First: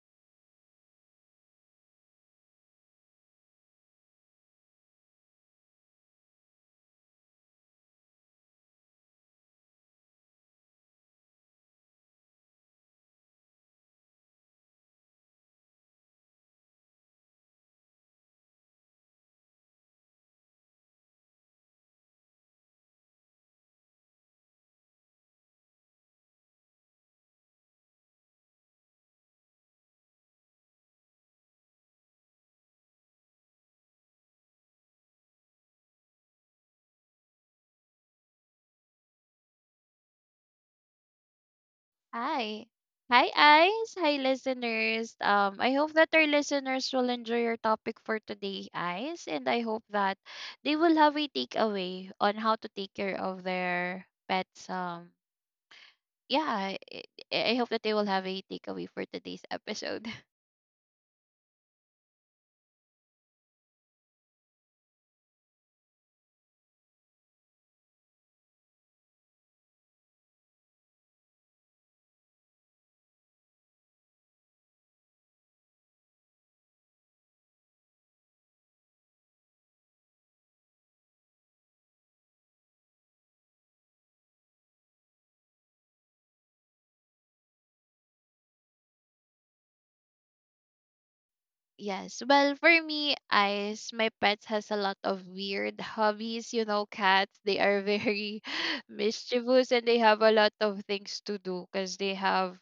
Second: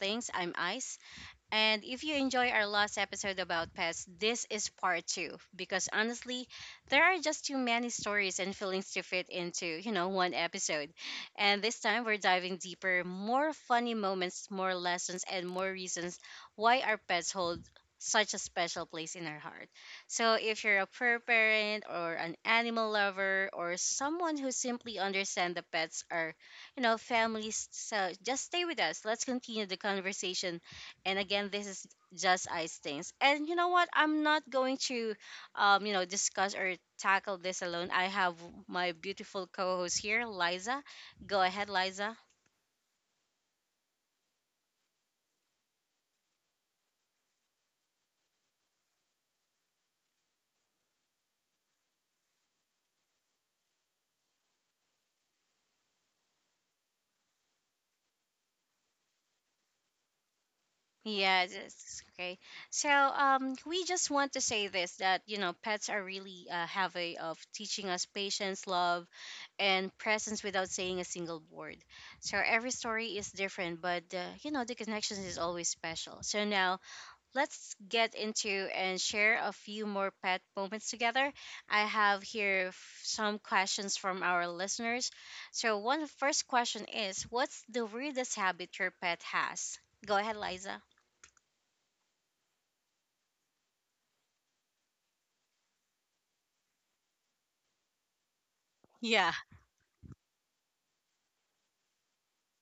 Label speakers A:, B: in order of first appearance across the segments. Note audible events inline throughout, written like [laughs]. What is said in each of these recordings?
A: Things. I'm Ice, and if you enjoy our last episode about pets, this is part two because honestly, there are just too many stories and feelings to fit into one episode. And this time we're diving deeper, more funny moments, more lessons, and more reasons why our pets hold such a special place in our heart. So if you're a fur parent or an animal lover or someone who simply understands the pets are families, so just stay with us. Let's continue the conversation, and again, this is Just Eye Stains, and you know what, I'm not going to discuss or tackle this alone. I have my beautiful co-host here, Liza. Go ahead, Liza.
B: Hi. Hi, Ice. Hi, listeners. I hope that our listeners will enjoy your topic for today, Ice, and I hope that they will have a takeaway on how to take care of their pets. Yeah, I, I hope that they will have a takeaway for today's episode. [laughs]
A: Yeah, it's okay. So, we just want to say this, that you know pets are really, have a of teaching us patience, love, and presence without saying a single word. So every story is different, but, you know, the connection is always special. So now let's get into and share a few more pet moments together. I have here some questions from our listeners. So, one first question is, what's the weirdest habit your pet has? Go ahead, Liza.
B: Yes. Well, for me, Ice, my pets has a lot of weird hobbies. You know, cats, they are very [laughs]
A: Yeah.
B: mischievous and they have a lot of things to do because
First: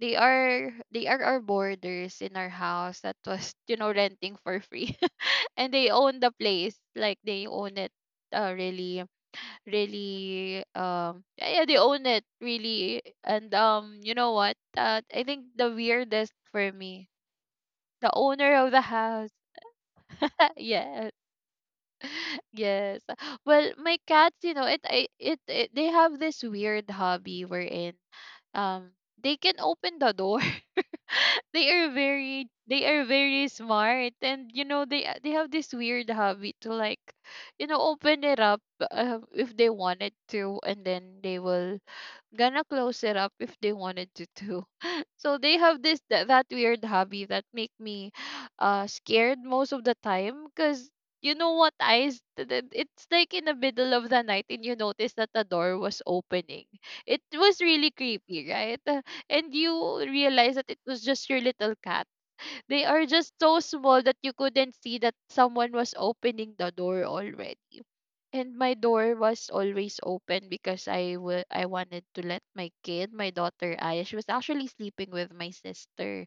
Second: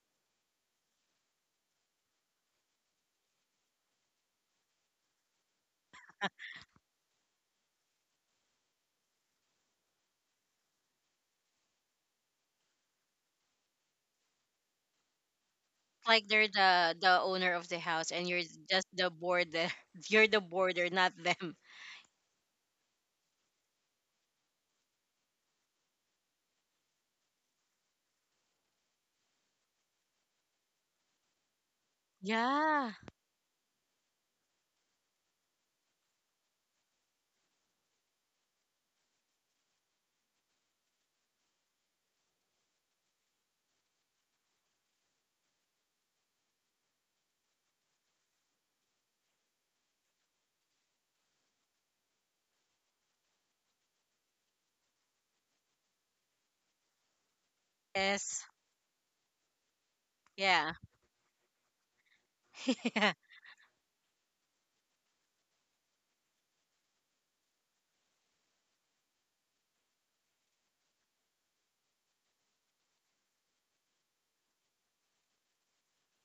B: they are our boarders in our house that was, [laughs] you know, renting for free. [laughs] And they own the place. Like they own it, really really yeah, yeah, they own it really. And you know what? I think the
A: Like
B: weirdest
A: they're
B: for
A: the
B: me
A: the owner of the
B: the
A: house, and you're
B: owner of the
A: just the
B: house.
A: border. [laughs] You're the
B: [laughs]
A: border,
B: Yes,
A: not them.
B: yes. Well, my cats, you know, it, I, it, they have this weird hobby wherein um they can open the door. [laughs] they are very they
A: Yeah.
B: are very smart, and you know they have this weird habit to, like, you know, open it up, if they wanted to, and then they will gonna close it up if they wanted to too. [laughs] So they have that weird hobby that make me scared most of the time, because you know what, eyes, it's like in the middle of the night and you notice that the door was opening. It was really creepy,
A: Yes.
B: right? And you realize that
A: Yeah.
B: it was just your little cat.
A: [laughs]
B: They are
A: Yeah.
B: just so small that you couldn't see that someone was opening the door already. And my door was always open because I wanted to let my kid, my daughter Aya, she was actually sleeping with my sister.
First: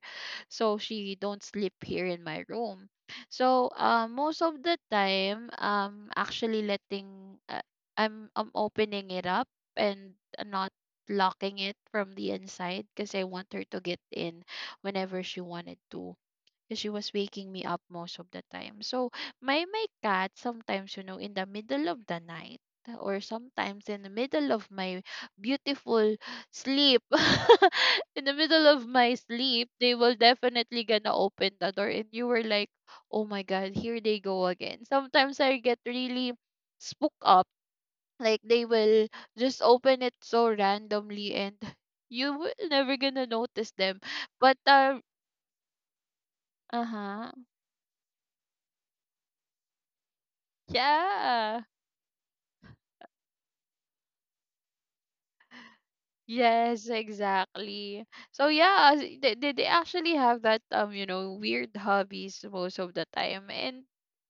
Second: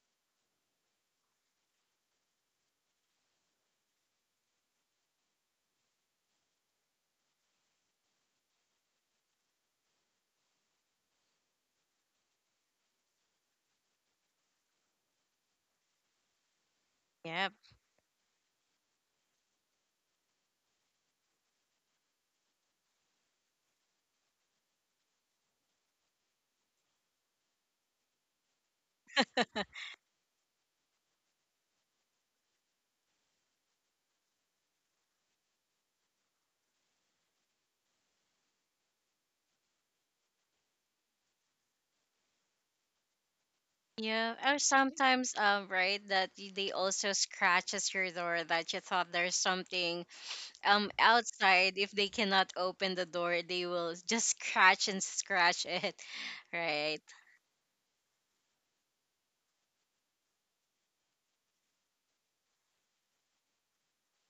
B: So she don't sleep here in my room. So most of the time, actually letting I'm opening it up and not locking it from the inside because I want her to get in whenever she wanted to, because she was waking
A: Yep.
B: me up most of the time. So my cat sometimes, you know, in the middle of the night, or sometimes in the middle of my beautiful sleep, [laughs] in the middle of my sleep, they will definitely gonna open the door, and you were like, oh my god, here they go again. Sometimes I get really spooked up, like they will just open it so randomly and you will never gonna notice them.
A: Yeah,
B: but
A: or
B: uh
A: sometimes, right, that they also
B: uh-huh.
A: scratches your door that you thought there's something
B: Yeah.
A: outside. If they cannot open the door, they will just scratch and scratch it. [laughs]
B: Yes,
A: Right.
B: exactly. So yeah, they actually have that you know, weird hobbies most of the time. And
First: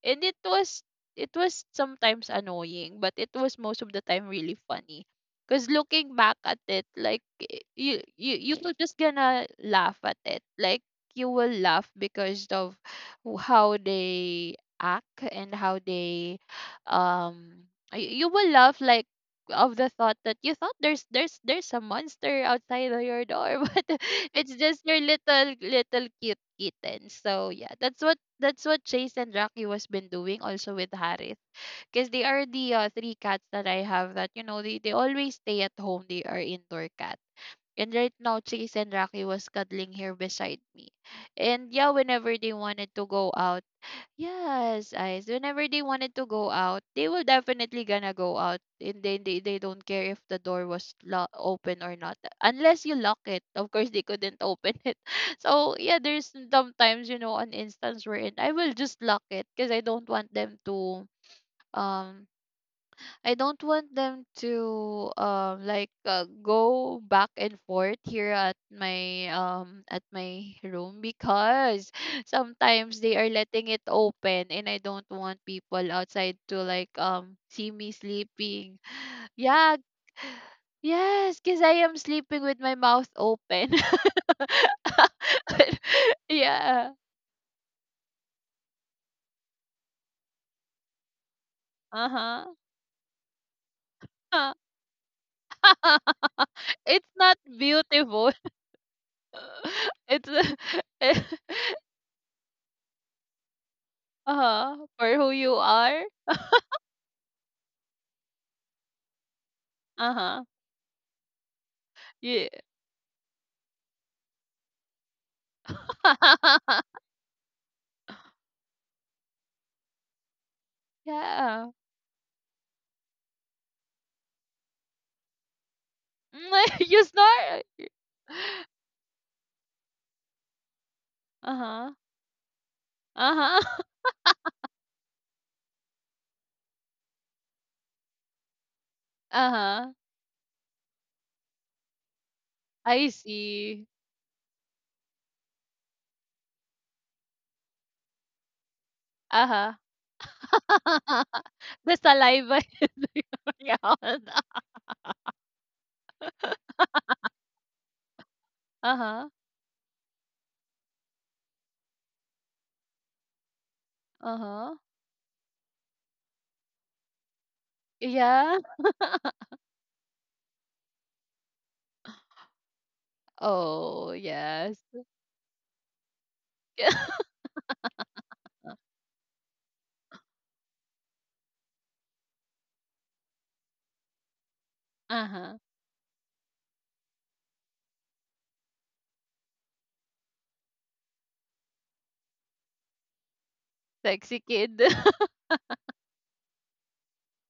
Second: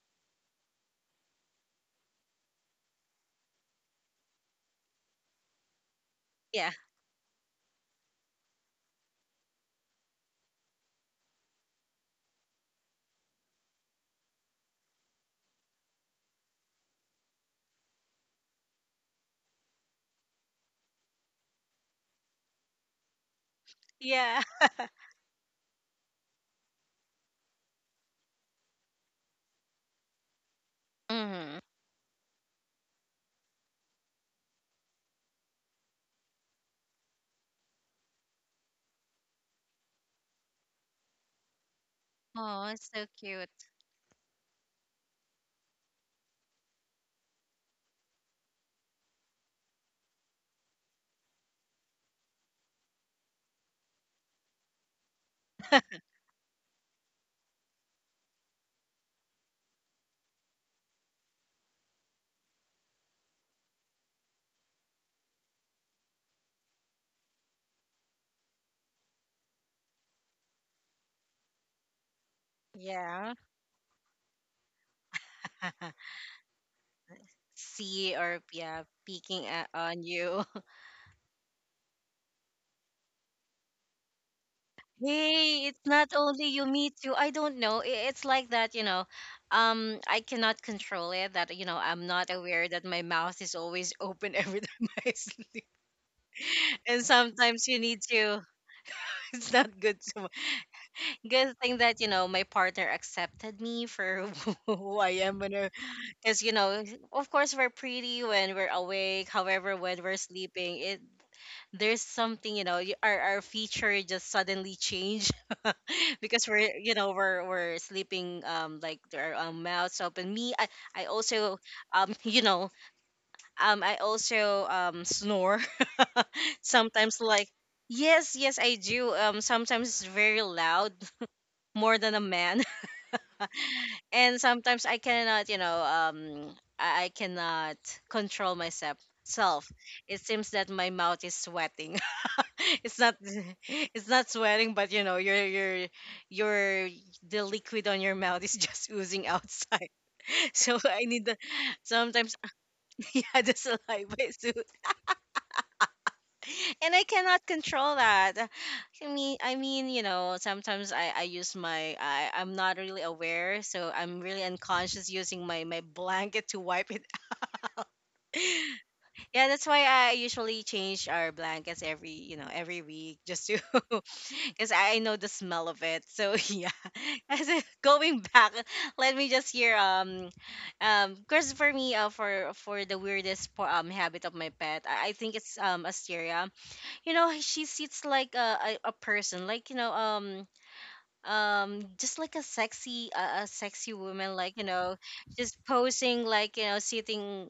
B: and it was it was sometimes annoying, but it was most of the time really funny. Cause looking back at
A: Yeah.
B: it, like, you were just gonna laugh at it. Like, you will laugh because of how they act and how they um you will laugh, like, of the thought that you thought there's a monster outside of your door, [laughs] but
A: Yeah.
B: it's just your little little cute kitten. So yeah, that's what Chase and Rocky was been doing also with Harith,
A: Mm-hmm.
B: because they are the three cats that I have that, you know, they always stay at home. They are indoor cats. And right now, Chase and Rocky was cuddling here beside me. And yeah, whenever they
A: Oh, it's
B: wanted
A: so
B: to go
A: cute.
B: out, yes, eyes. Whenever they wanted to go out, they will definitely gonna go out. And then they don't care if the door was open or not. Unless you lock it. Of course, they couldn't open [laughs] it. So yeah, there's sometimes, you know, an instance wherein I will just lock it because um I don't want them to, like, go back and forth here at my room, because [laughs] sometimes they are
A: Yeah.
B: letting it open, and I don't want people
A: [laughs]
B: outside to, like, see me
A: See, or
B: sleeping.
A: yeah, peeking at,
B: Yeah.
A: on you.
B: [sighs]
A: [laughs]
B: Yes, because I am sleeping with my mouth open.
A: Hey, it's not
B: [laughs]
A: only you, me
B: Yeah.
A: too. I don't know, it's like that, you know, I cannot control it that, you know, I'm not
B: Uh-huh.
A: aware that my mouth is always open every [laughs] time I sleep.
B: [laughs]
A: And
B: It's not
A: sometimes you need
B: beautiful.
A: to [laughs] it's not good
B: [laughs]
A: to.
B: It's
A: Good thing that,
B: [laughs]
A: you know, my partner accepted me for [laughs]
B: uh-huh,
A: who
B: for
A: I
B: who
A: am,
B: you
A: when,
B: are.
A: because you know, of course we're pretty when we're awake. However, when we're
B: Uh-huh.
A: sleeping, it, there's
B: Yeah.
A: something, you know, our feature just suddenly change. [laughs] Because we're, you
B: [laughs]
A: know, we're sleeping, like our, mouths open. Me, I also,
B: Yeah.
A: [laughs] you know, I also snore. [laughs]
B: [laughs] You
A: Sometimes, like,
B: snore.
A: yes, yes I do. Sometimes it's very loud,
B: Uh-huh.
A: more than a man.
B: Uh-huh. [laughs]
A: And sometimes I cannot, you know, I cannot control myself. Self,
B: Uh-huh.
A: it seems that my mouth is sweating. [laughs] It's
B: I
A: not, [laughs]
B: see.
A: it's not sweating, but you know, your the liquid on your mouth is [laughs] just oozing
B: Uh-huh.
A: outside. [laughs] So I need the
B: [laughs] The
A: sometimes.
B: saliva is
A: [laughs]
B: [laughs]
A: Yeah, the
B: going
A: saliva
B: out.
A: is and I cannot control that. I
B: Uh-huh.
A: mean, I mean, you know, sometimes I use my, I'm not really aware, so I'm really
B: Uh-huh.
A: unconscious using my blanket to wipe it.
B: Yeah.
A: [laughs] Yeah, that's why I usually change our blankets every, you know, every week, just to.
B: Oh,
A: [laughs] Because
B: yes.
A: I know the smell of it. So, [laughs] yeah,
B: [laughs]
A: going back, let me just hear, because for me, for the weirdest, habit of my pet, I think it's
B: Uh-huh.
A: Asteria. You know she sits like a person, like you know, just like a sexy woman,
B: Sexy
A: like you
B: kid.
A: know,
B: [laughs]
A: just posing, like you know, sitting,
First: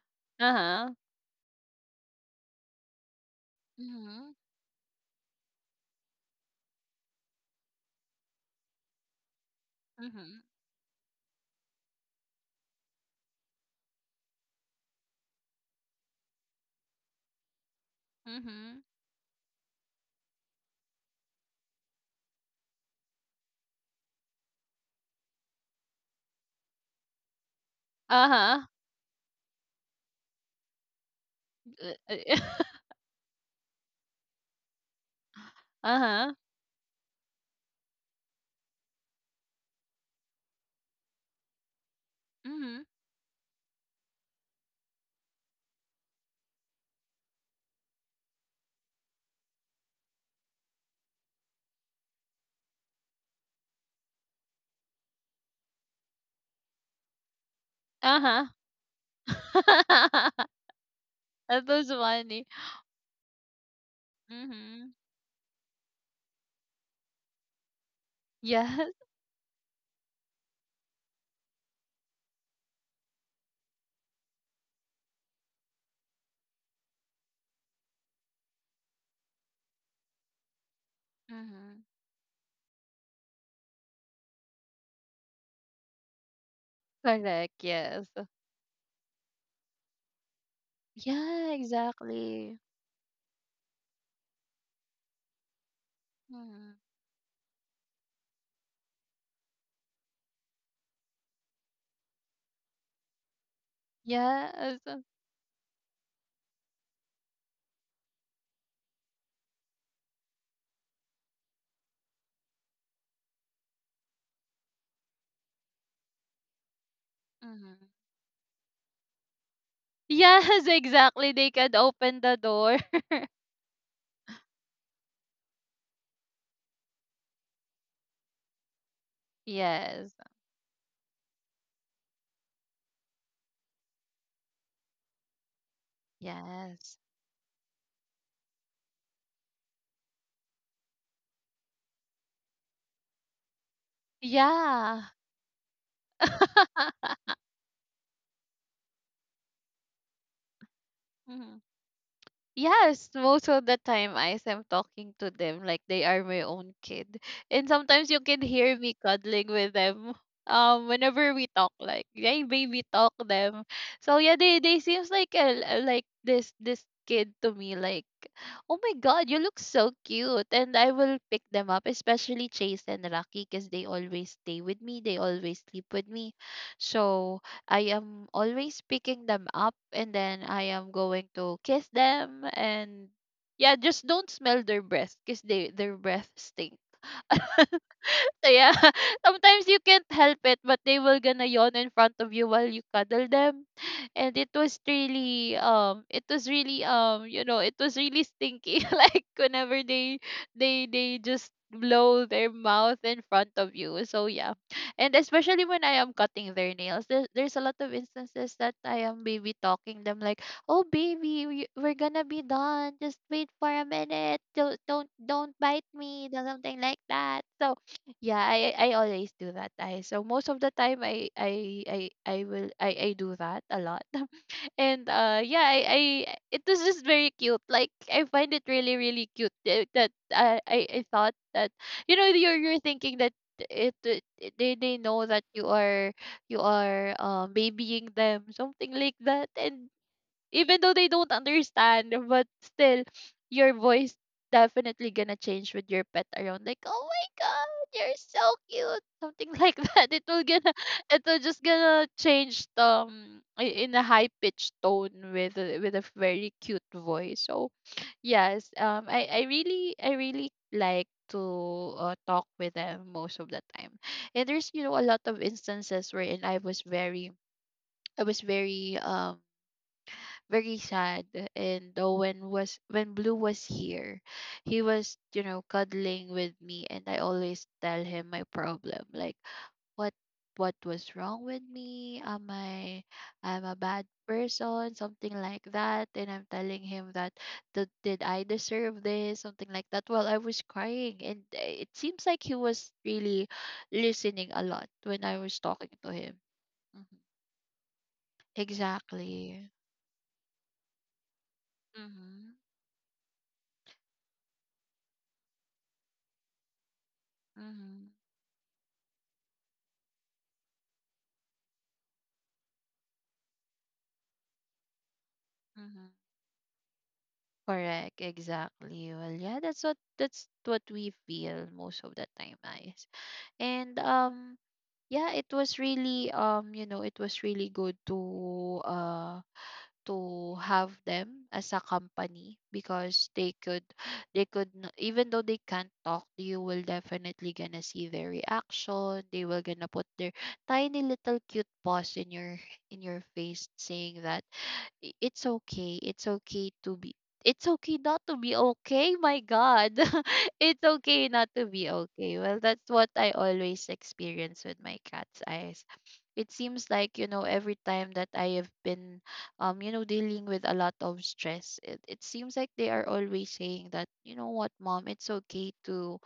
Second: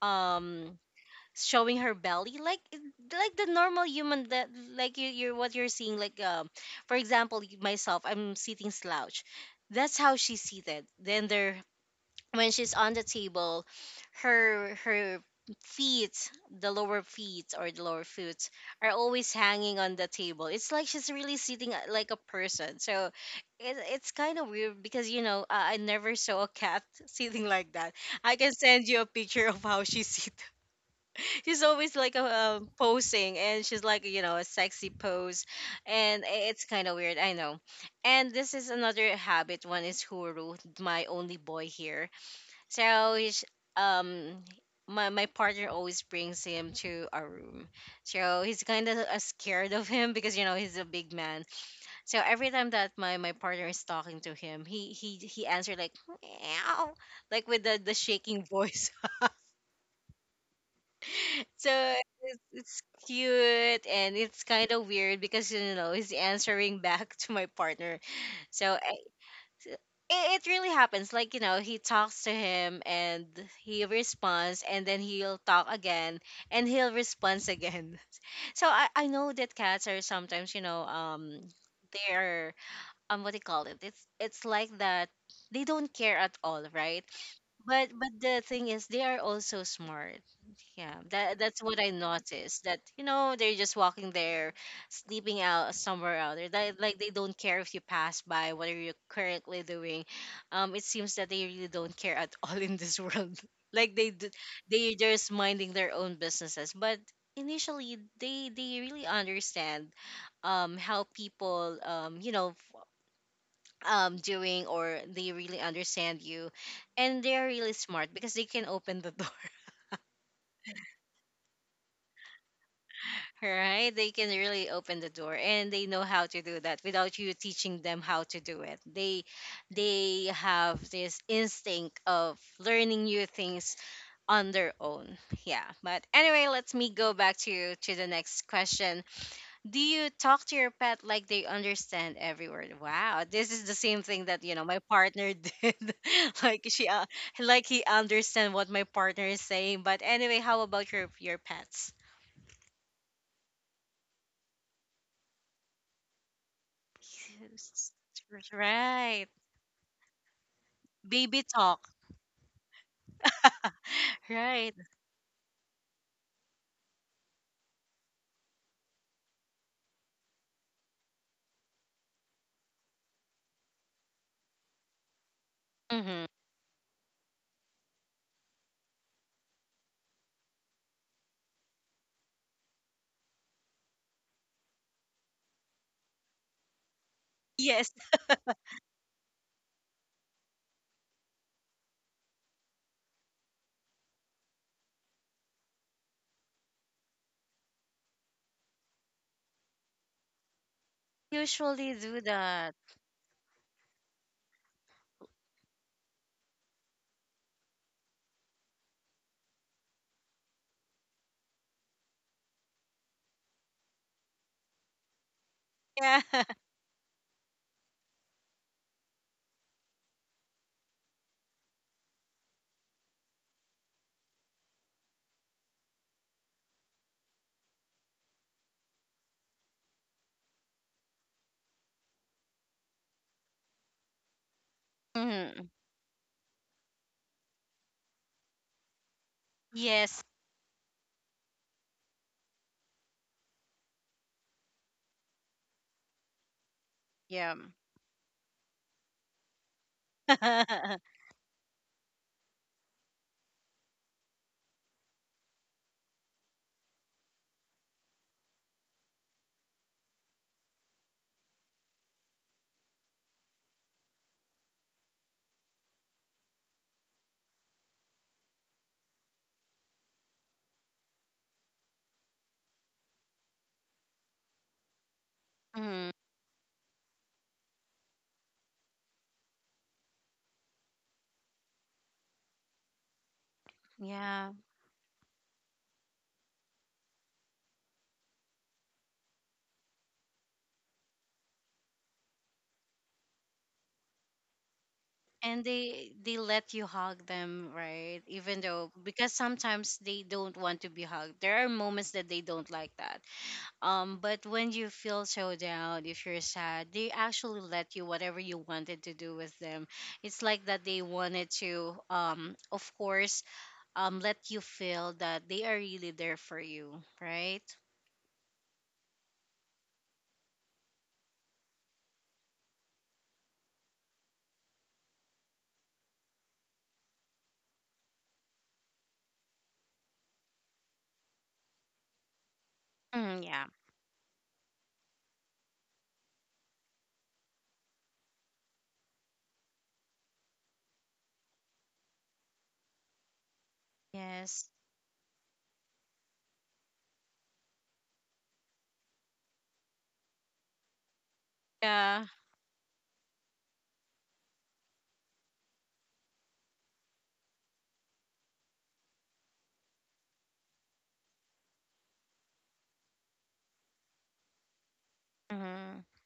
A: um
B: Uh-huh.
A: showing her belly, like, like the normal human
B: Mm-hmm.
A: that, like you're what you're seeing, like, for example, myself, I'm sitting slouch, that's how she's
B: Mm-hmm.
A: seated, then there, when she's on the table, her feet, the lower feet or the lower foot,
B: Mm-hmm.
A: are always hanging on the table. It's like she's really sitting, like a person. So it's kind of weird because you know I never saw a cat [laughs] sitting like that. I can
B: Uh-huh.
A: send you a picture of how she sit. [laughs] She's always like a,
B: Eh [laughs]
A: posing, and she's like you know a sexy pose, and
B: Uh-huh.
A: it's kind of weird. I know. And this is another habit. One is Huru, my only boy here,
B: Mhm.
A: so um my partner always brings him to our room. So he's kind of, scared of him because you know he's a big man. So every time that my partner is talking to him, he answered like meow, like with the shaking
B: Uh-huh.
A: voice.
B: [laughs]
A: [laughs]
B: That was
A: So it's,
B: funny.
A: it's cute, and it's kind of
B: Mhm.
A: weird because you know he's answering back [laughs] to my partner. So
B: Yes.
A: it, it really happens. Like, you know, he talks to him and he responds, and then he'll talk again and he'll respond again. [laughs] So I know that cats are sometimes, you know,
B: Mhm.
A: they're, what do you call it? It's like that they don't care at all, right?
B: Correct.
A: But
B: Yes.
A: but the thing is, they are also smart. Yeah, that
B: Yeah,
A: that's what I
B: exactly.
A: noticed. That you know they're just walking there, sleeping out somewhere out there.
B: Mhm.
A: That, like they don't care if you pass by. What are you currently doing? It seems that they really don't care at [laughs] all in this world. [laughs] Like
B: Yes.
A: they just minding their own businesses. But initially, they really understand, how people, you know doing, or they really understand you, and they're really
B: Mhm.
A: smart because they can open the door. [laughs]
B: Yes, exactly. They can open the door. [laughs]
A: Right, they can really open the door, and they know how to do that without you teaching them how to do it. they
B: Yes.
A: they have this instinct of learning new things on their own. Yeah, but anyway, let me
B: Yes.
A: go back to the next question. Do you talk to your pet like they understand every word? Wow, this is the same thing that you know my
B: Yeah.
A: partner [laughs] did. like she, uh,
B: [laughs]
A: like he understand what my partner is saying. But anyway, how about your
B: Mhm.
A: pets?
B: Yes, most of the time I am talking to them like they are my own kid. And
A: Yes.
B: sometimes you can hear me
A: Right,
B: cuddling with them whenever
A: baby
B: we talk,
A: talk.
B: like, yeah, baby talk them. So yeah, they
A: Right.
B: they seems like like this kid to me, like, oh my god, you look so cute. And I will pick them up, especially Chase and Rocky, because they always stay with me. They always sleep with
A: Mm-hmm.
B: me. So I am always picking them up and then I am going to kiss them. And yeah, just don't smell their breath, because they their breath stink.
A: Yes,
B: [laughs] Yeah, [laughs] sometimes you can't help it, but they will gonna yawn in front of you while you cuddle them, and it was really you know, it was really stinky. [laughs] Like whenever they, they just
A: usually do
B: blow their
A: that.
B: mouth in front of you. So yeah, and especially when I am cutting their nails, there's a lot of instances that I am baby talking them, like, oh baby, we're gonna be done. Just wait for a minute. Don't bite
A: Yeah.
B: me.
A: [laughs]
B: Or something like that. So yeah, I always do that. I so most of the time I will I do that a lot. [laughs] And yeah, I it was just very cute. Like, I find it really really cute that, I thought that, you know, you're thinking that they know that
A: Hmm.
B: you are, babying them, something like that. And
A: Yes.
B: even though they don't understand, but still your voice definitely gonna change with your pet around, like, oh my
A: Yeah.
B: god, you're so cute, something like [laughs] that. It will gonna
A: [laughs]
B: [laughs] it will just gonna change in a high pitched tone, with a very cute voice. So yes, I really like to, talk with them most of the time. And there's, you know, a lot of instances wherein I was very very sad. And when was when Blue was here, he was, you know,
A: Mhm.
B: cuddling with me, and I always tell him my problem, like, what what was wrong with me, am I, I'm a bad
A: Yeah.
B: person, something like that. And I'm telling him that, did I deserve this, something like that, while I was crying. And it seems like he was really listening a lot when I was
A: And
B: talking
A: they
B: to
A: they
B: him.
A: let you
B: Mhm.
A: hug them, right? Even though, because
B: Exactly.
A: sometimes they don't want to be hugged, there are moments that they
B: Mm-hmm.
A: don't like that. But when you feel so down, if you're sad, they actually let you whatever you wanted to do with them. It's like that they wanted to, of course, let you feel that they are really
B: Mm-hmm.
A: there for you. Right.
B: Correct, exactly. Well, yeah, that's what we feel most of the time, guys. And yeah, it was really you know, it was really good to have them as a company, because
A: Mm,
B: they
A: yeah.
B: could, they could even though they can't talk, you will definitely gonna see their reaction. They will gonna put their tiny little cute paws in your face, saying that,
A: Yes.
B: it's okay, it's okay to be, it's okay not to be okay, my god," [laughs] it's okay not to be
A: Yeah.
B: okay. Well, that's what I always experience with my cats. I It seems like, you know, every time that I have been, you know, dealing with a lot of stress, it seems like they are always saying that, you know what, mom,
A: Hmm.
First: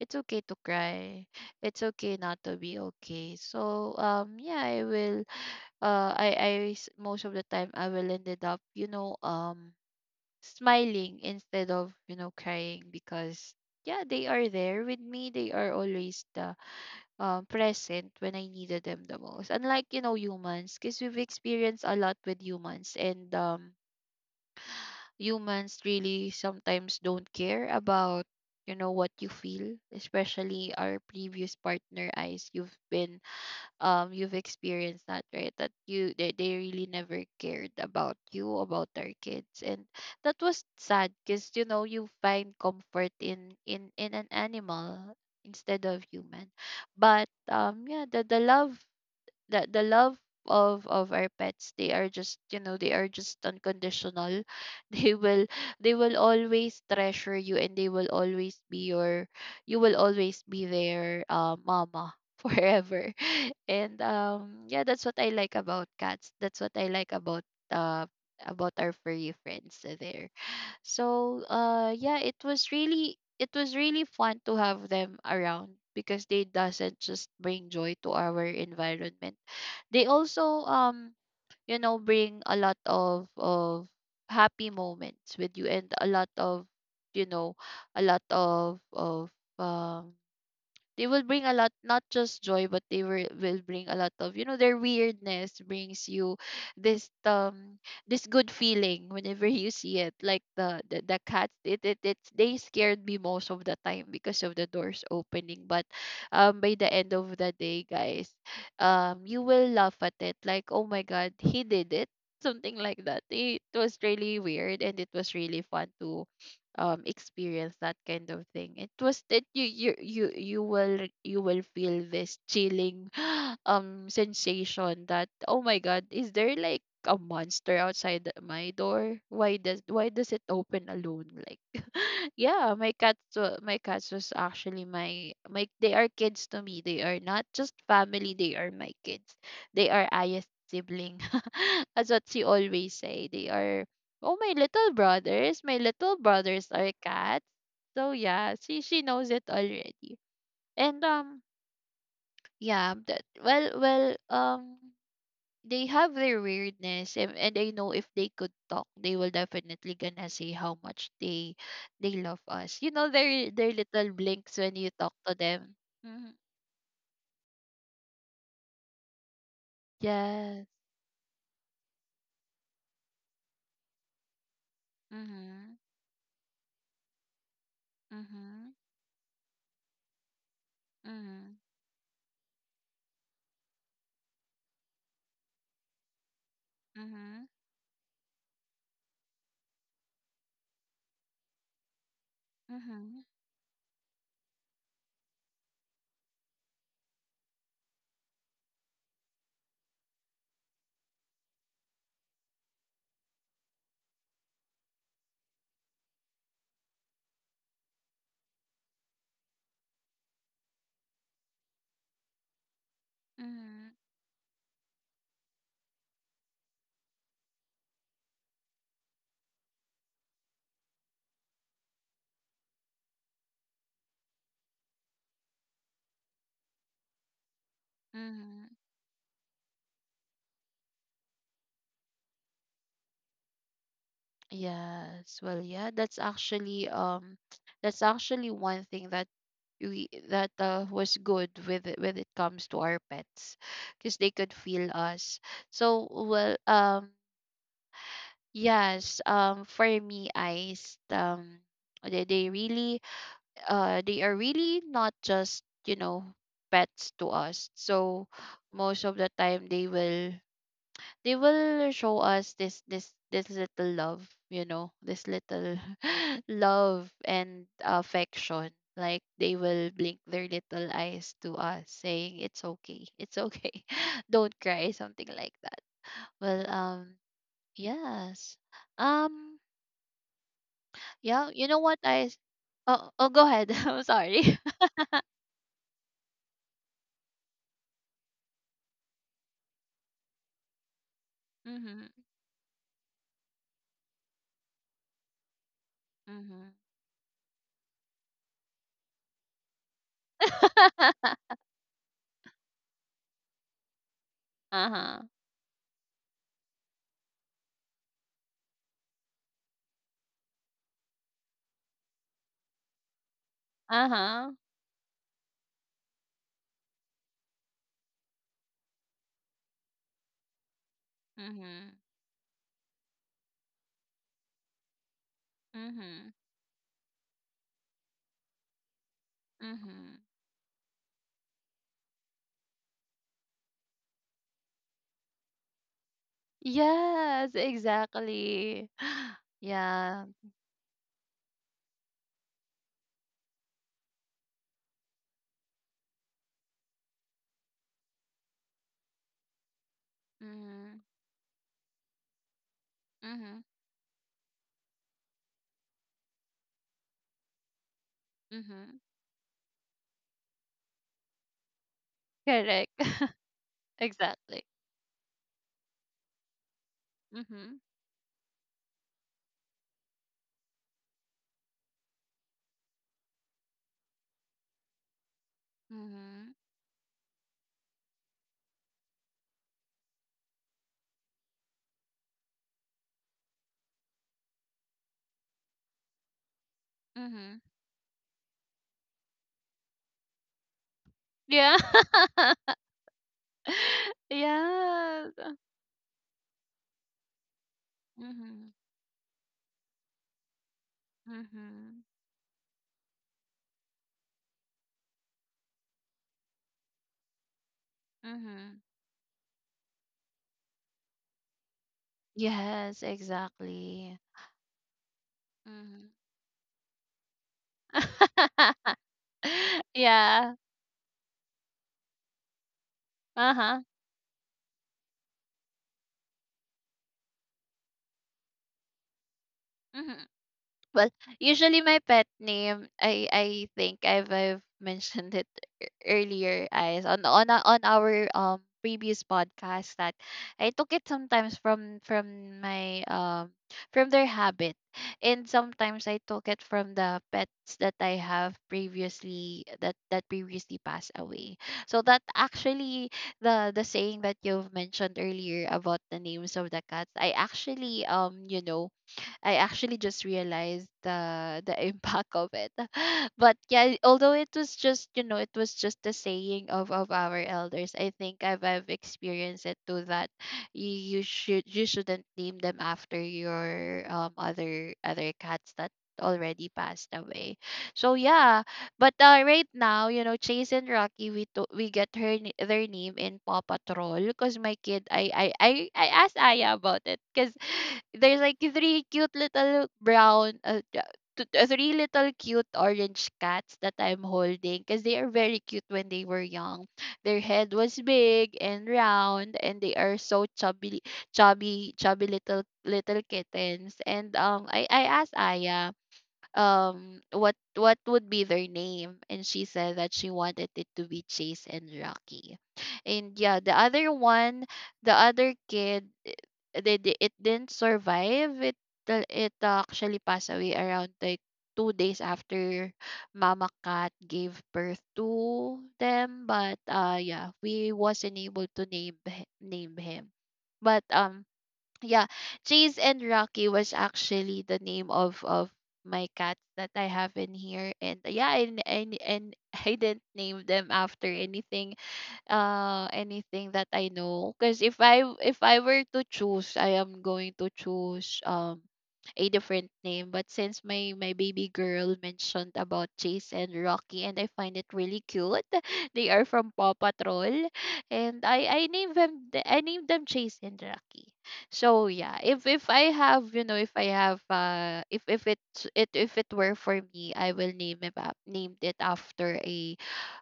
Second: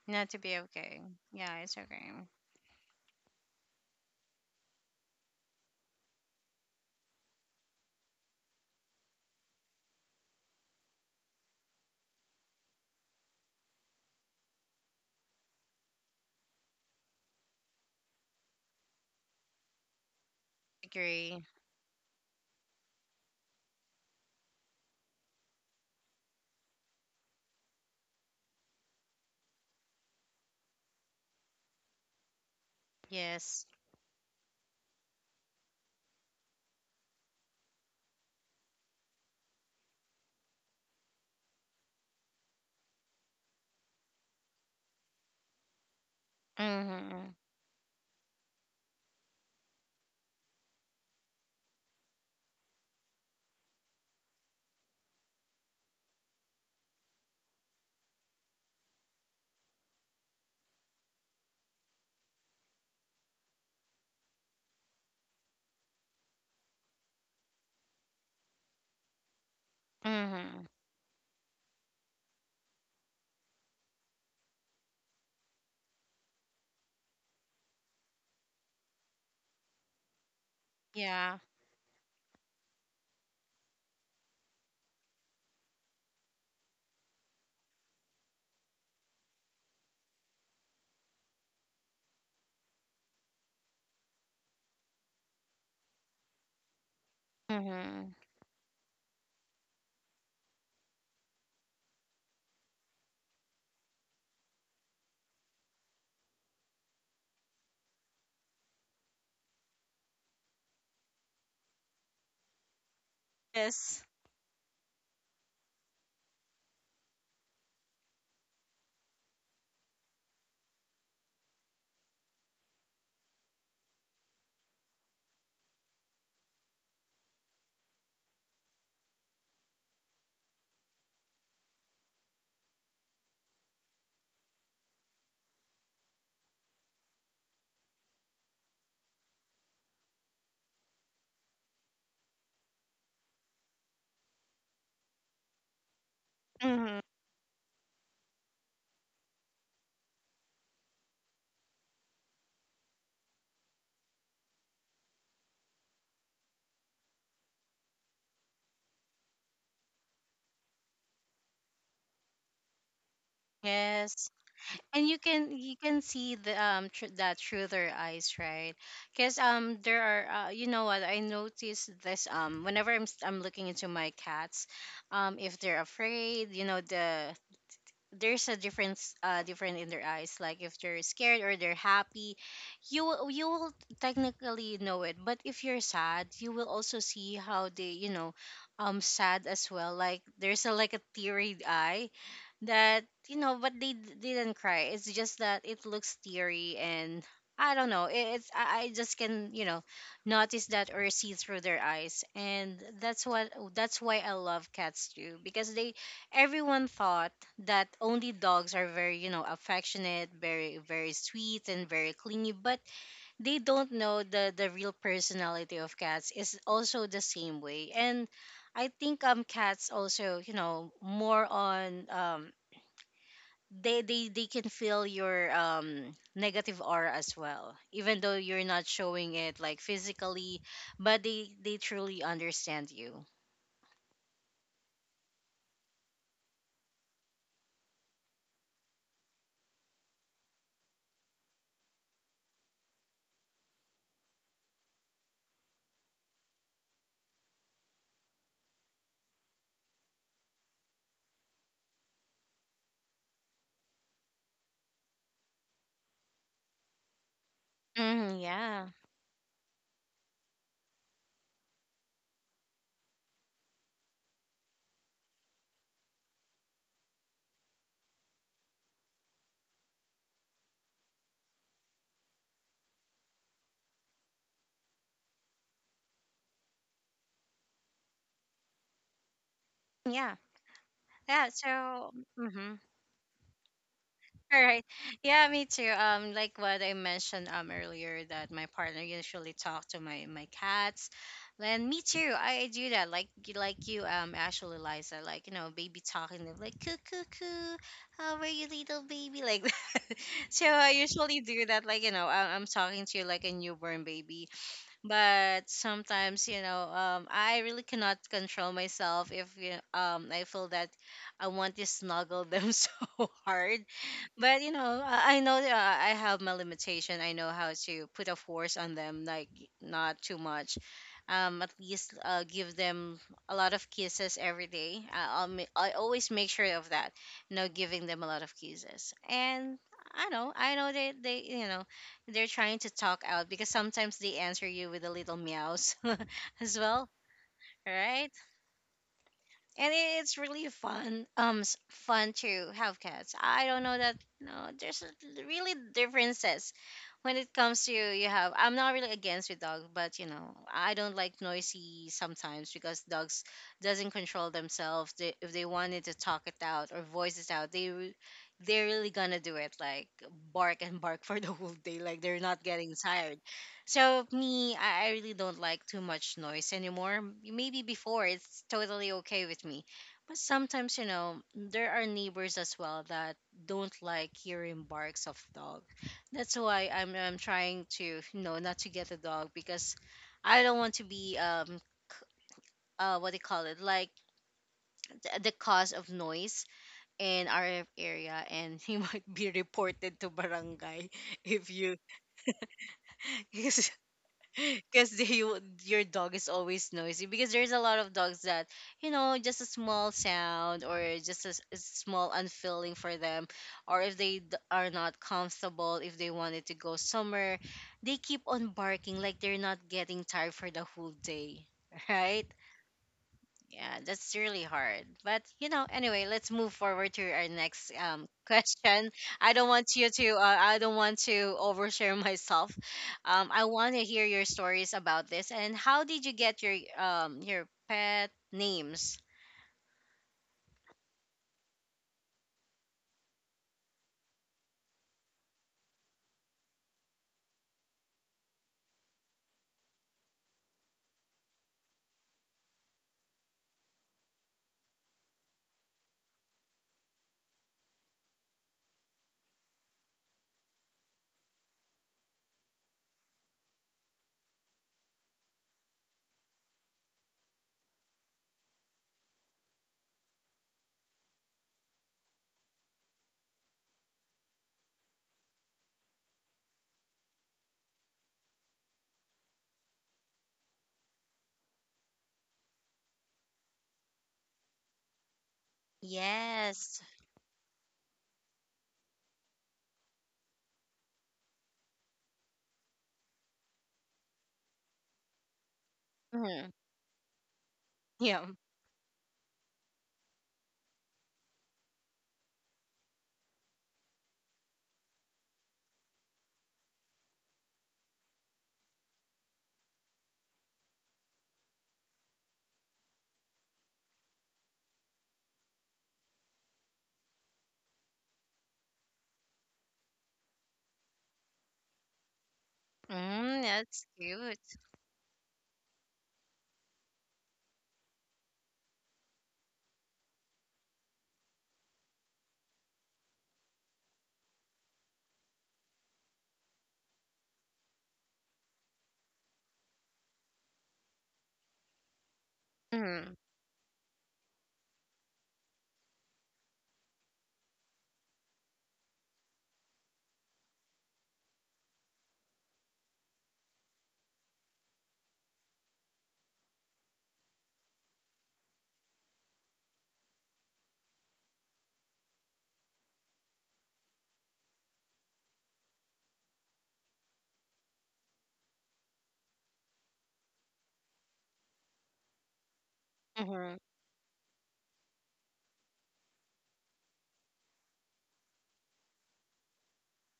B: it's
A: Not to
B: okay to
A: be okay.
B: cry,
A: Yeah, it's
B: it's
A: okay.
B: okay not to be okay. So yeah, I will, most of the time I will ended up, you know, smiling instead of, you know, crying, because yeah, they are there with me. They are always the, present when I needed them the most. Unlike, you know, humans, because we've
A: Agree.
B: experienced a lot with humans, and humans really sometimes don't care about, you know, what you feel, especially our previous partner eyes. You've been
A: Yes.
B: you've experienced that, right? That you, they really never cared about you, about their kids. And that was sad because, you know, you find comfort in in an animal instead of human. But
A: Mm-hmm.
B: yeah, the love, the love of our pets, they are just, you know, they are just unconditional. [laughs] they will they will always treasure you, and they will always be your, you will always be their mama [laughs] forever. And yeah, that's what I like about cats. That's what I like uh about our furry friends there.
A: Mm-hmm.
B: So yeah, it was really fun to have them around because they doesn't just bring joy to our environment. They also,
A: Yeah.
B: you know, bring a lot of happy moments with you, and a lot of, you know, a lot of of um they will bring a lot, not just joy, but they will bring a lot of, you know, their weirdness brings you this
A: Mm-hmm.
B: this good feeling whenever [laughs] you see it. Like the cats, it's they scared me most of the time because of the doors opening. But by the end of the day, guys, you will laugh at it, like, oh my god, he did it, something like that. It was
A: Yes.
B: really weird, and it was really fun to experience that kind of thing. It was that you will you will feel this chilling [gasps] sensation that, oh my god, is there like a monster outside my door? Why does it open alone? Like, [laughs] yeah, my cats was actually my they are kids to me. They are not just family, they are my kids. They are highest sibling. [laughs] That's what she always say. They are, oh, my little brothers are
A: Mm-hmm.
B: cats. So yeah, she knows it already. And yeah, that well, they have their weirdness, and I know if they could talk, they will definitely gonna say how much they love us. You know their little
A: Yes.
B: blinks when you
A: And
B: talk
A: you
B: to
A: can
B: them.
A: you can see
B: Mm-hmm.
A: the, that through their eyes, right? Because, there are, you
B: Yes.
A: know what I noticed this, whenever I'm looking into my cats, if
B: Mhm.
A: they're afraid, you know there's a
B: Mhm.
A: difference, different in their eyes, like if they're scared or
B: Mhm.
A: they're happy. You will technically know it. But if you're sad, you will also see
B: Mhm.
A: how they, you know, sad as well, like there's a, like a teary eye that,
B: Mhm.
A: you know, but didn't cry. It's just that it looks teary, and I don't know, it's, I just can, you know, notice that or see through their eyes. And that's why I love cats too, because they everyone thought that only dogs are very, you know, affectionate, very very sweet and very clingy, but they don't
B: Mhm.
A: know, the real personality of cats is also the same way, and I think, cats also, you know, more on, they can feel your, negative aura as well, even though you're
B: Mhm.
A: not showing it, like, physically, but they truly understand you.
B: Yes. Well, yeah, that's actually that's actually one thing that we that was good with when it comes to our pets, because they could feel us. So, well, yes, for me eyes, they really they are really not just, you know, pets to us. So,
A: Hmm. Yeah.
B: most of the time they will show us this this little love, you know, this little [laughs] love and affection. Like they will blink their little eyes to us saying it's okay, it's okay, [laughs] don't cry, something like that. Well, yes. um
A: Yeah.
B: yeah
A: Yeah,
B: you know what
A: so.
B: i s-
A: Mhm.
B: Oh, oh, go ahead. [laughs] I'm sorry.
A: All
B: [laughs]
A: right. Yeah, me too. Like what I mentioned earlier, that my partner usually talk to my cats. And me
B: Mhm.
A: too. I do that. Like like you, actually, Liza, like you know, baby talking they're
B: Mhm.
A: like coo coo coo. How are you, little baby? Like [laughs] that. So I usually
B: [laughs]
A: do that. Like you know, I'm talking to like a newborn baby.
B: Uh-huh.
A: But sometimes, you know, I really cannot control myself if, you know, I feel that I want to snuggle them [laughs] so hard.
B: Uh-huh.
A: But you know, I know that I have my limitation. I know how to put a force on them, like, not too much. At
B: Mhm.
A: least, give them a lot of kisses every day. I always
B: Mhm.
A: make sure of that, you know, giving them a lot of kisses. And
B: Mhm.
A: I know they're trying to talk out because sometimes they answer you with a little meows [laughs] as well.
B: Yes,
A: Right.
B: exactly. [gasps]
A: And
B: Yeah.
A: it's really fun, fun to have cats. I don't know that, no, there's really differences when it comes to you have. I'm not really against with dog, but you know, I
B: Mhm.
A: don't like noisy sometimes because dogs
B: Mhm.
A: doesn't control themselves. If they wanted to talk it out or voice it out, they're
B: Mhm.
A: really gonna do it, like bark and bark [laughs] for the whole day, like they're not
B: Correct.
A: getting tired.
B: [laughs]
A: So
B: Exactly.
A: me, I really don't like too much noise anymore.
B: Mhm.
A: Maybe before it's totally okay with me, but sometimes you know, there are neighbors as well that don't like hearing barks of dog.
B: Mhm.
A: That's why I'm trying to, you know, not to get a dog because I don't want to be c- what do you call it, like the cause of noise in
B: Mhm.
A: our area, and he [laughs] might be reported to barangay if
B: Yeah.
A: you
B: [laughs]
A: [laughs] [laughs] because
B: Yes.
A: you, your dog is always noisy because there's a lot of dogs that,
B: Mhm.
A: you know, just a small sound or just a
B: Mhm.
A: small unfeeling for them, or if are not comfortable, if they wanted to go somewhere, they keep on
B: Mhm.
A: barking like they're not getting tired for the whole day. [laughs] Right.
B: Yes,
A: Yeah,
B: exactly.
A: that's really hard. But you know,
B: Mhm.
A: anyway, let's move forward to our next [laughs]
B: [laughs]
A: question. I don't want you to
B: Yeah.
A: I don't want to overshare myself. I
B: Uh-huh.
A: want to hear your stories about this and how did you get your pet names?
B: Mhm. Well, usually my pet name, I think I've [laughs] mentioned it earlier, as on our previous podcast, that I took it sometimes from my from their habit, and sometimes I took it from the pets that I have previously that previously passed away. So that actually, the saying that you've mentioned earlier about the names of the cats, I actually, you know, I actually just realized the [laughs] impact of it. [laughs] But yeah, although it was just, you know, it was just the saying of our elders, I think I've experienced it too, that you shouldn't name them after your other cats that already
A: Yes.
B: passed away. So yeah, but right now, you know, Chase and Rocky, we get their name in Paw Patrol because my kid, I asked
A: Hmm.
B: Aya about it because [sighs] there's
A: Yeah.
B: like three cute little brown, three little cute orange cats that I'm holding because they are very cute when they were young. Their head was big and round, and they are so chubby, chubby little kittens. And I asked Aya what would be their name, and she said that she wanted it to be Chase and Rocky. And yeah,
A: Mm,
B: the
A: that's
B: other one,
A: cute.
B: the other kid eh, it didn't survive. It it actually passed away around like 2 days after Mama Cat gave birth to them. But yeah, we wasn't able to name him. But yeah, Chase and
A: Mm-hmm.
B: Rocky was actually the name of my cats that I have in here. And yeah, and [laughs] I didn't name them after anything, anything that I know, because if I were to choose, I am going to choose a different name. But since my baby girl mentioned about Chase and Rocky, and I find it really cute, [laughs] they are from Paw Patrol, and I named them Chase and Rocky. So yeah, if I have, you know,
A: Mm-hmm.
B: if I have if it it if it were for me, I will named it after a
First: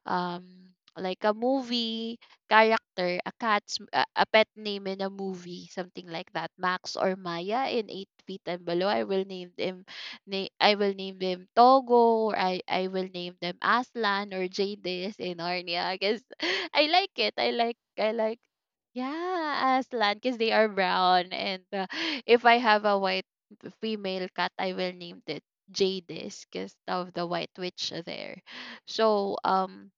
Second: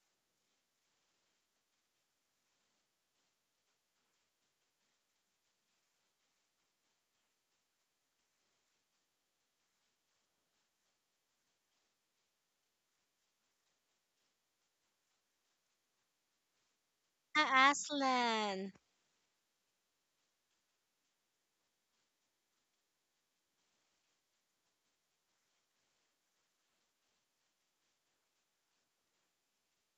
B: like a movie character, a pet name in a movie, something like that. Max or Maya in Eight Feet and Below, I will name them. I will name them Togo, or I will name them Aslan or Jadis in Narnia, because [laughs] I like it. I like.
A: Aslan.
B: Yeah, Aslan, because they are brown. And [laughs] if I have a white female cat, I will name it Jadis, because of the white witch there. So,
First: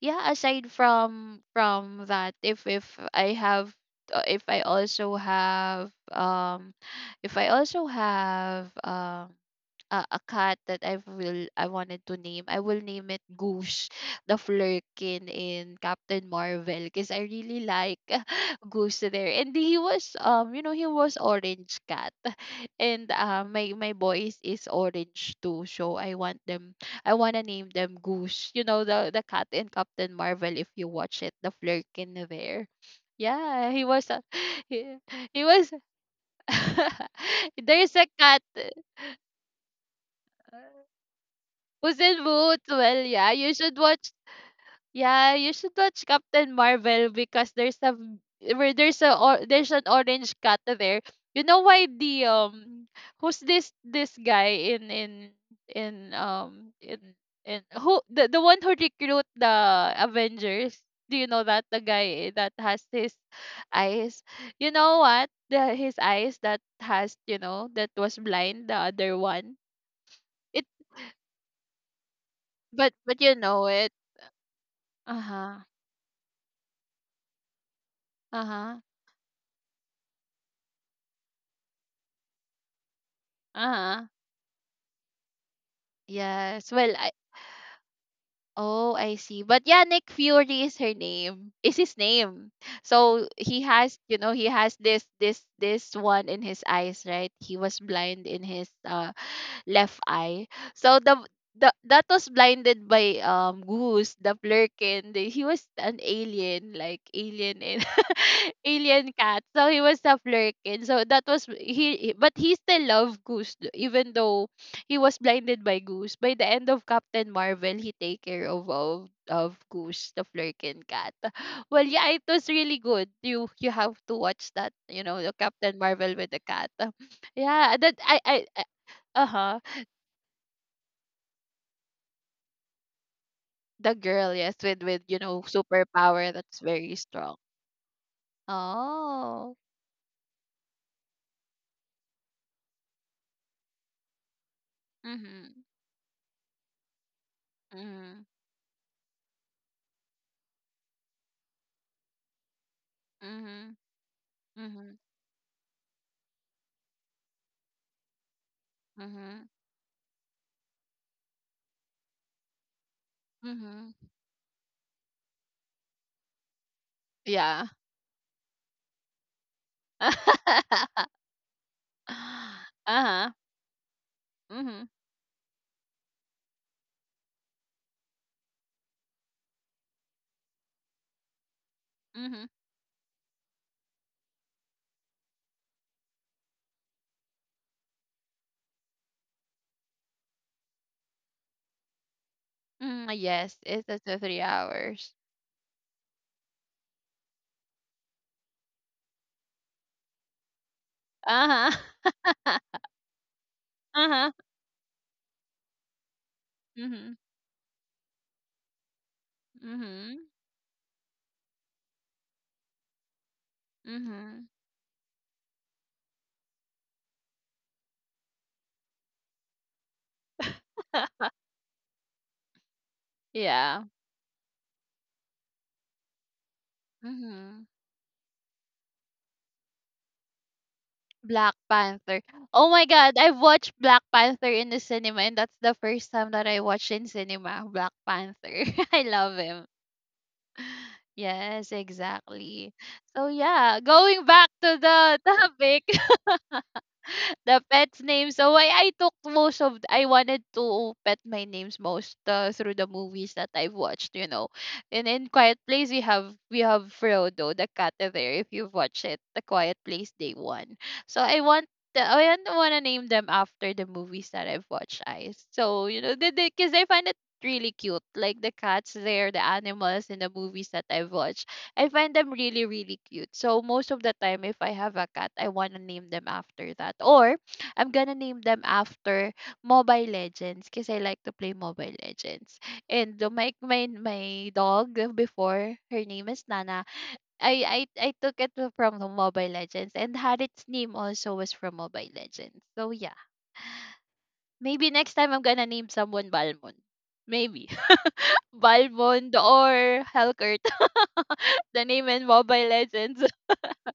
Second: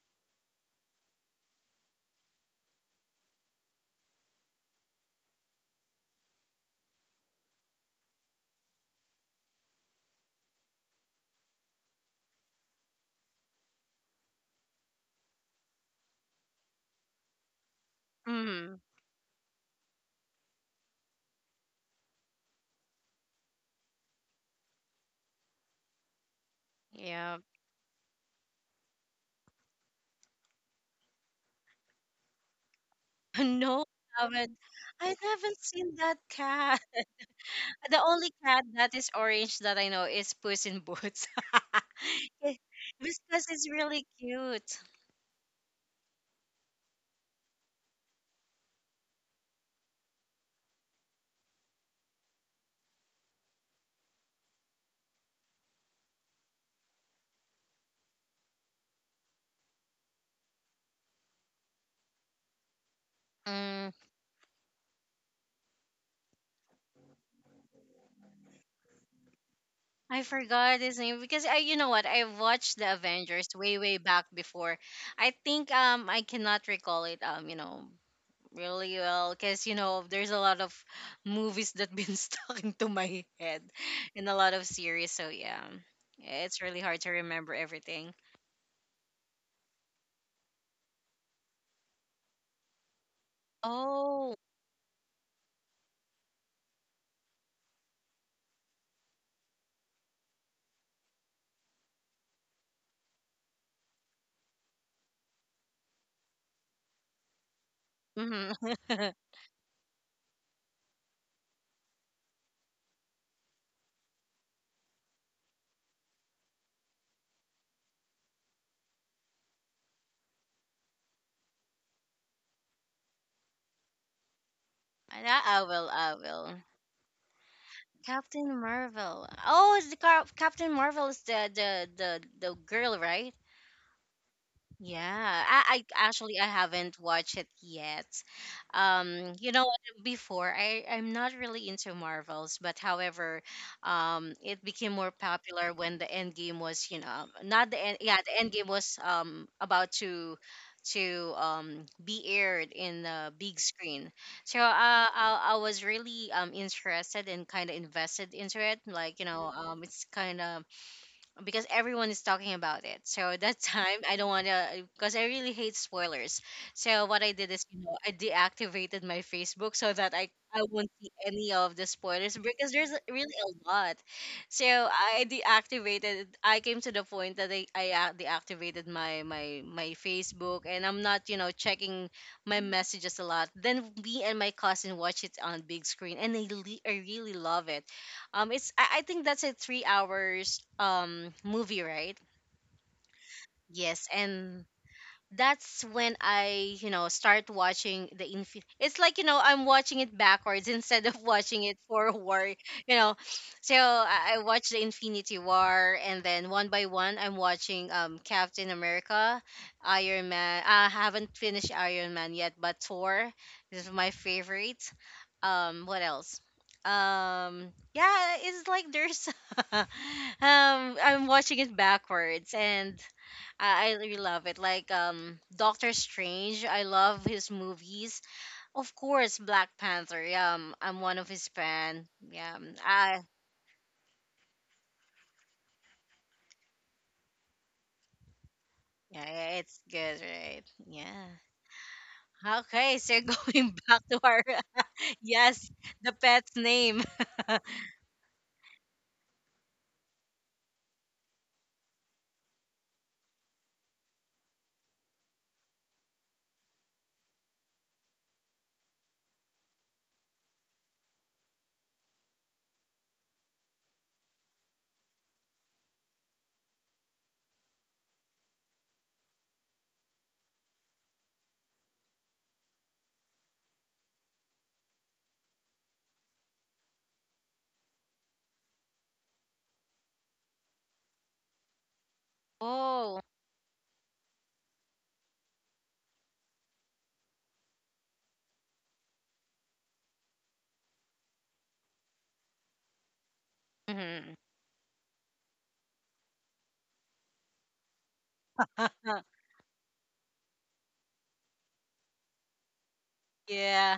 B: yeah, aside from that, if I have if I also have if i also have um a cat that I wanted to name, I will name it Goose, [laughs] the flurkin in Captain Marvel, because I really like [laughs]
A: Mm.
B: Goose there. And he was, you know, he was orange cat. And my boys is orange too, so I want them. I
A: Yeah.
B: wanna name them Goose. You know, the cat in Captain Marvel. If you watch it, the Flurkin there.
A: [laughs]
B: Yeah, he
A: No,
B: was. A,
A: I haven't.
B: [laughs] he,
A: I
B: he
A: haven't
B: was.
A: seen that cat.
B: [laughs] There's
A: The
B: a
A: only
B: cat.
A: cat that is orange that I know is Puss in Boots. [laughs]
B: Was in
A: Eh,
B: Boots. Well, yeah,
A: because
B: you
A: it's
B: should
A: really
B: watch.
A: cute.
B: Yeah, you should watch Captain Marvel, because there's a v- where there's there's an orange cat there. You know why the who's this guy in who, the one who recruit the Avengers? Do you know that the guy that has his
A: Mm,
B: eyes? You know what? The his eyes that has, you know, that was blind. The other one.
A: I
B: It
A: forgot his name because I, you know what, I watched the
B: but you
A: Avengers
B: know
A: way
B: it.
A: way back before.
B: Uh
A: I
B: huh.
A: think I cannot recall it, you know,
B: Uh huh.
A: really well because you know there's a lot of movies that been [laughs] stuck into my
B: Uh
A: head
B: huh.
A: and a lot of series. So yeah, it's
B: Yes.
A: really
B: Well,
A: hard to
B: I
A: remember everything.
B: Oh, I see. But yeah, Nick Fury is her name. Is his name. So he has, you know,
A: Oh.
B: he has this one in his eyes, right? He was blind in his left eye. So the that was blinded by Goose, the Blurkin. The, he was an alien, like alien and [laughs]
A: Mhm.
B: alien
A: [laughs]
B: cat. So he was a flurkin. So that was he, but he still loved Goose even though he was blinded by Goose. By the end of Captain Marvel, he take care of of Goose, the Flurkin cat. [laughs] Well, yeah, it was really good. You have to watch that. You know, the
A: Yeah, I
B: Captain
A: will. I
B: Marvel with the
A: will.
B: cat. [laughs] Yeah, that I
A: Captain Marvel.
B: Uh huh.
A: Oh, Captain Marvel is the the girl, right?
B: The girl, yes, with you know,
A: Yeah, I
B: superpower
A: actually I
B: that's very
A: haven't
B: strong.
A: watched it yet. You
B: Oh.
A: know, what, before I'm not really into Marvels, but however, it became more
B: Mhm.
A: popular when the end game was, you know, not the end, yeah,
B: Mhm.
A: the end game was about to be aired in the big
B: Mhm.
A: screen. So
B: Mhm.
A: I was really interested and kind of invested into it. Like you know,
B: Mhm.
A: it's kind of because everyone is talking about it. So that [laughs]
B: Mhm.
A: time I don't want to because I really hate spoilers. So what I did is,
B: Yeah.
A: you know, I deactivated my Facebook so that I won't see
B: [laughs]
A: any of the spoilers because there's
B: Uh-huh.
A: really a lot. So
B: Mhm.
A: I deactivated. I came to the point that deactivated my my Facebook and I'm not, you know, checking
B: Mhm.
A: my messages a lot. Then me and my cousin watch it on big screen and I really love it. It's I think that's a 3 hours movie, right?
B: Mhm. Yes, it's
A: Yes,
B: up to three
A: and
B: hours.
A: that's when I, you know, start watching it's like, you know, I'm watching it backwards [laughs] instead of watching
B: Uh-huh.
A: it forward,
B: [laughs]
A: [laughs] you know. So
B: Uh-huh.
A: I watched the Infinity War and then one by one
B: Mhm.
A: I'm watching Captain America, Iron
B: Mhm.
A: Man. I haven't finished Iron Man yet, but Thor is my
B: Mhm.
A: favorite. Um, what else? Um, yeah, it's like there's [laughs] um I'm
B: [laughs]
A: watching it backwards. And
B: Yeah.
A: I really love it. Like Doctor Strange, I love his
B: Mhm.
A: movies. Of course, Black Panther. Yeah, I'm one of his
B: Black
A: fan.
B: Panther.
A: Yeah,
B: Oh my god,
A: I
B: I've watched Black Panther in the cinema, and that's the first time that I watched in cinema Black Panther. [laughs] I
A: yeah,
B: love
A: yeah,
B: him.
A: it's good, right? Yeah.
B: Yes, exactly.
A: Okay, so
B: So
A: [laughs] going
B: yeah,
A: back to
B: going
A: our
B: back to the
A: [laughs]
B: [laughs]
A: yes,
B: topic.
A: the pet's name.
B: [laughs] The
A: [laughs]
B: pet's name. So I took most of I wanted to pet my names most, through the movies that I've watched, you know. And in Quiet Place, we have Frodo, the cat there, if you've watched it, the Quiet Place Day One. So I don't want to name them after the movies that I've watched, I. So, you know, because 'cause I find it really cute. Like the cats there, the animals in the movies that I've watched, I find them really, really cute. So most of the time, if I have a cat, I wanna name them after that. Or I'm gonna name them after Mobile Legends, because I like to play Mobile Legends.
A: Oh,
B: And my dog before, her name is Nana. I I took it from the Mobile Legends, and Harriet's name also was from Mobile Legends. So yeah,
A: mhm.
B: maybe next time I'm gonna name someone Balmond. Maybe [laughs] Balmond or Hellcurt. [laughs] The name in Mobile Legends.
A: Yeah.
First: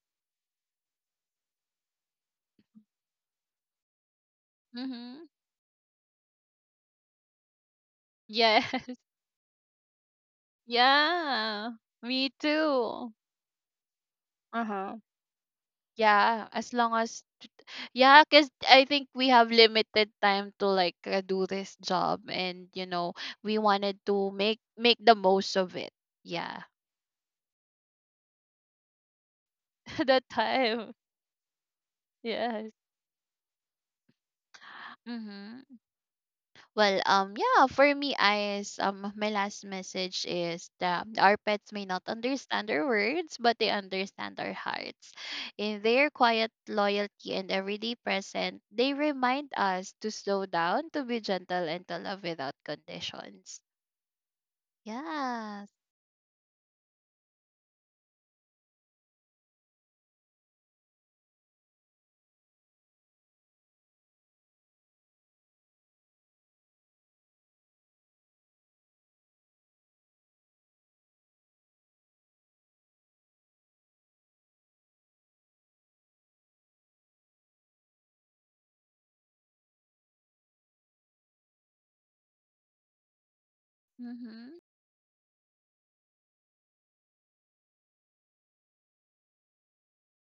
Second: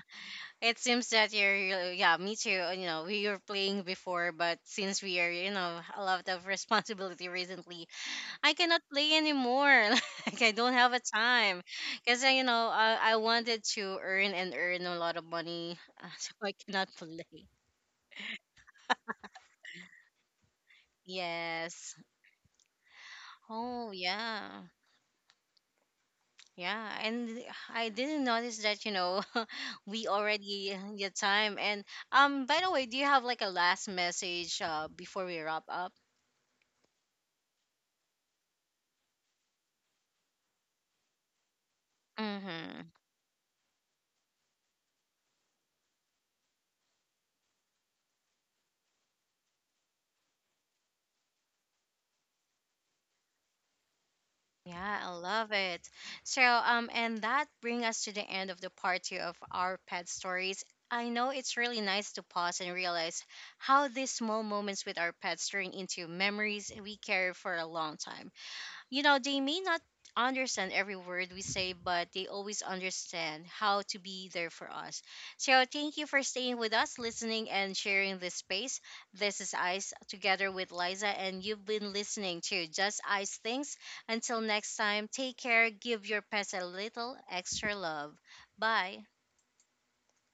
A: It seems that yeah, me too. You know, we were playing before, but since we
B: Mhm.
A: are, you know, a lot of responsibility recently, I cannot
B: Yes. [laughs]
A: play anymore. [laughs] Like I don't have a time,
B: Yeah.
A: because
B: Me
A: you know I
B: too.
A: I wanted to earn and earn
B: Uh-huh.
A: a lot of money, [laughs] so
B: Yeah,
A: I
B: as
A: cannot
B: long as,
A: play.
B: yeah, 'cause I think we have limited time to, like, do this
A: Yes.
B: job, and you know, we
A: Oh
B: wanted to
A: yeah,
B: make the most of it. Yeah.
A: yeah. And I didn't notice that, you know, [laughs]
B: [laughs]
A: we
B: The
A: already
B: time.
A: get time. And by
B: Yes.
A: the way, do you have like a last message before we wrap
B: Mhm.
A: up?
B: Well, yeah, for me, I is my last message is that our pets may not understand our
A: Mm-hmm.
B: words, but they understand our hearts. In their quiet loyalty and everyday present, they remind us to slow down, to be gentle, and to love without conditions.
A: Yeah, I love
B: Yes.
A: it. So, and that brings us to the end of the part 2 of our pet stories. I know it's really nice to pause and realize how these small moments with our pets turn into memories we carry for a long time. You know, they may not understand every word we say, but they always understand how to be there for us. So, thank you for staying with us, listening, and sharing this space. This is Ice together with Liza, and you've been listening to Just Ice Things. Until
B: Mm-hmm.
A: next time, take care, give your pets a little extra love. Bye.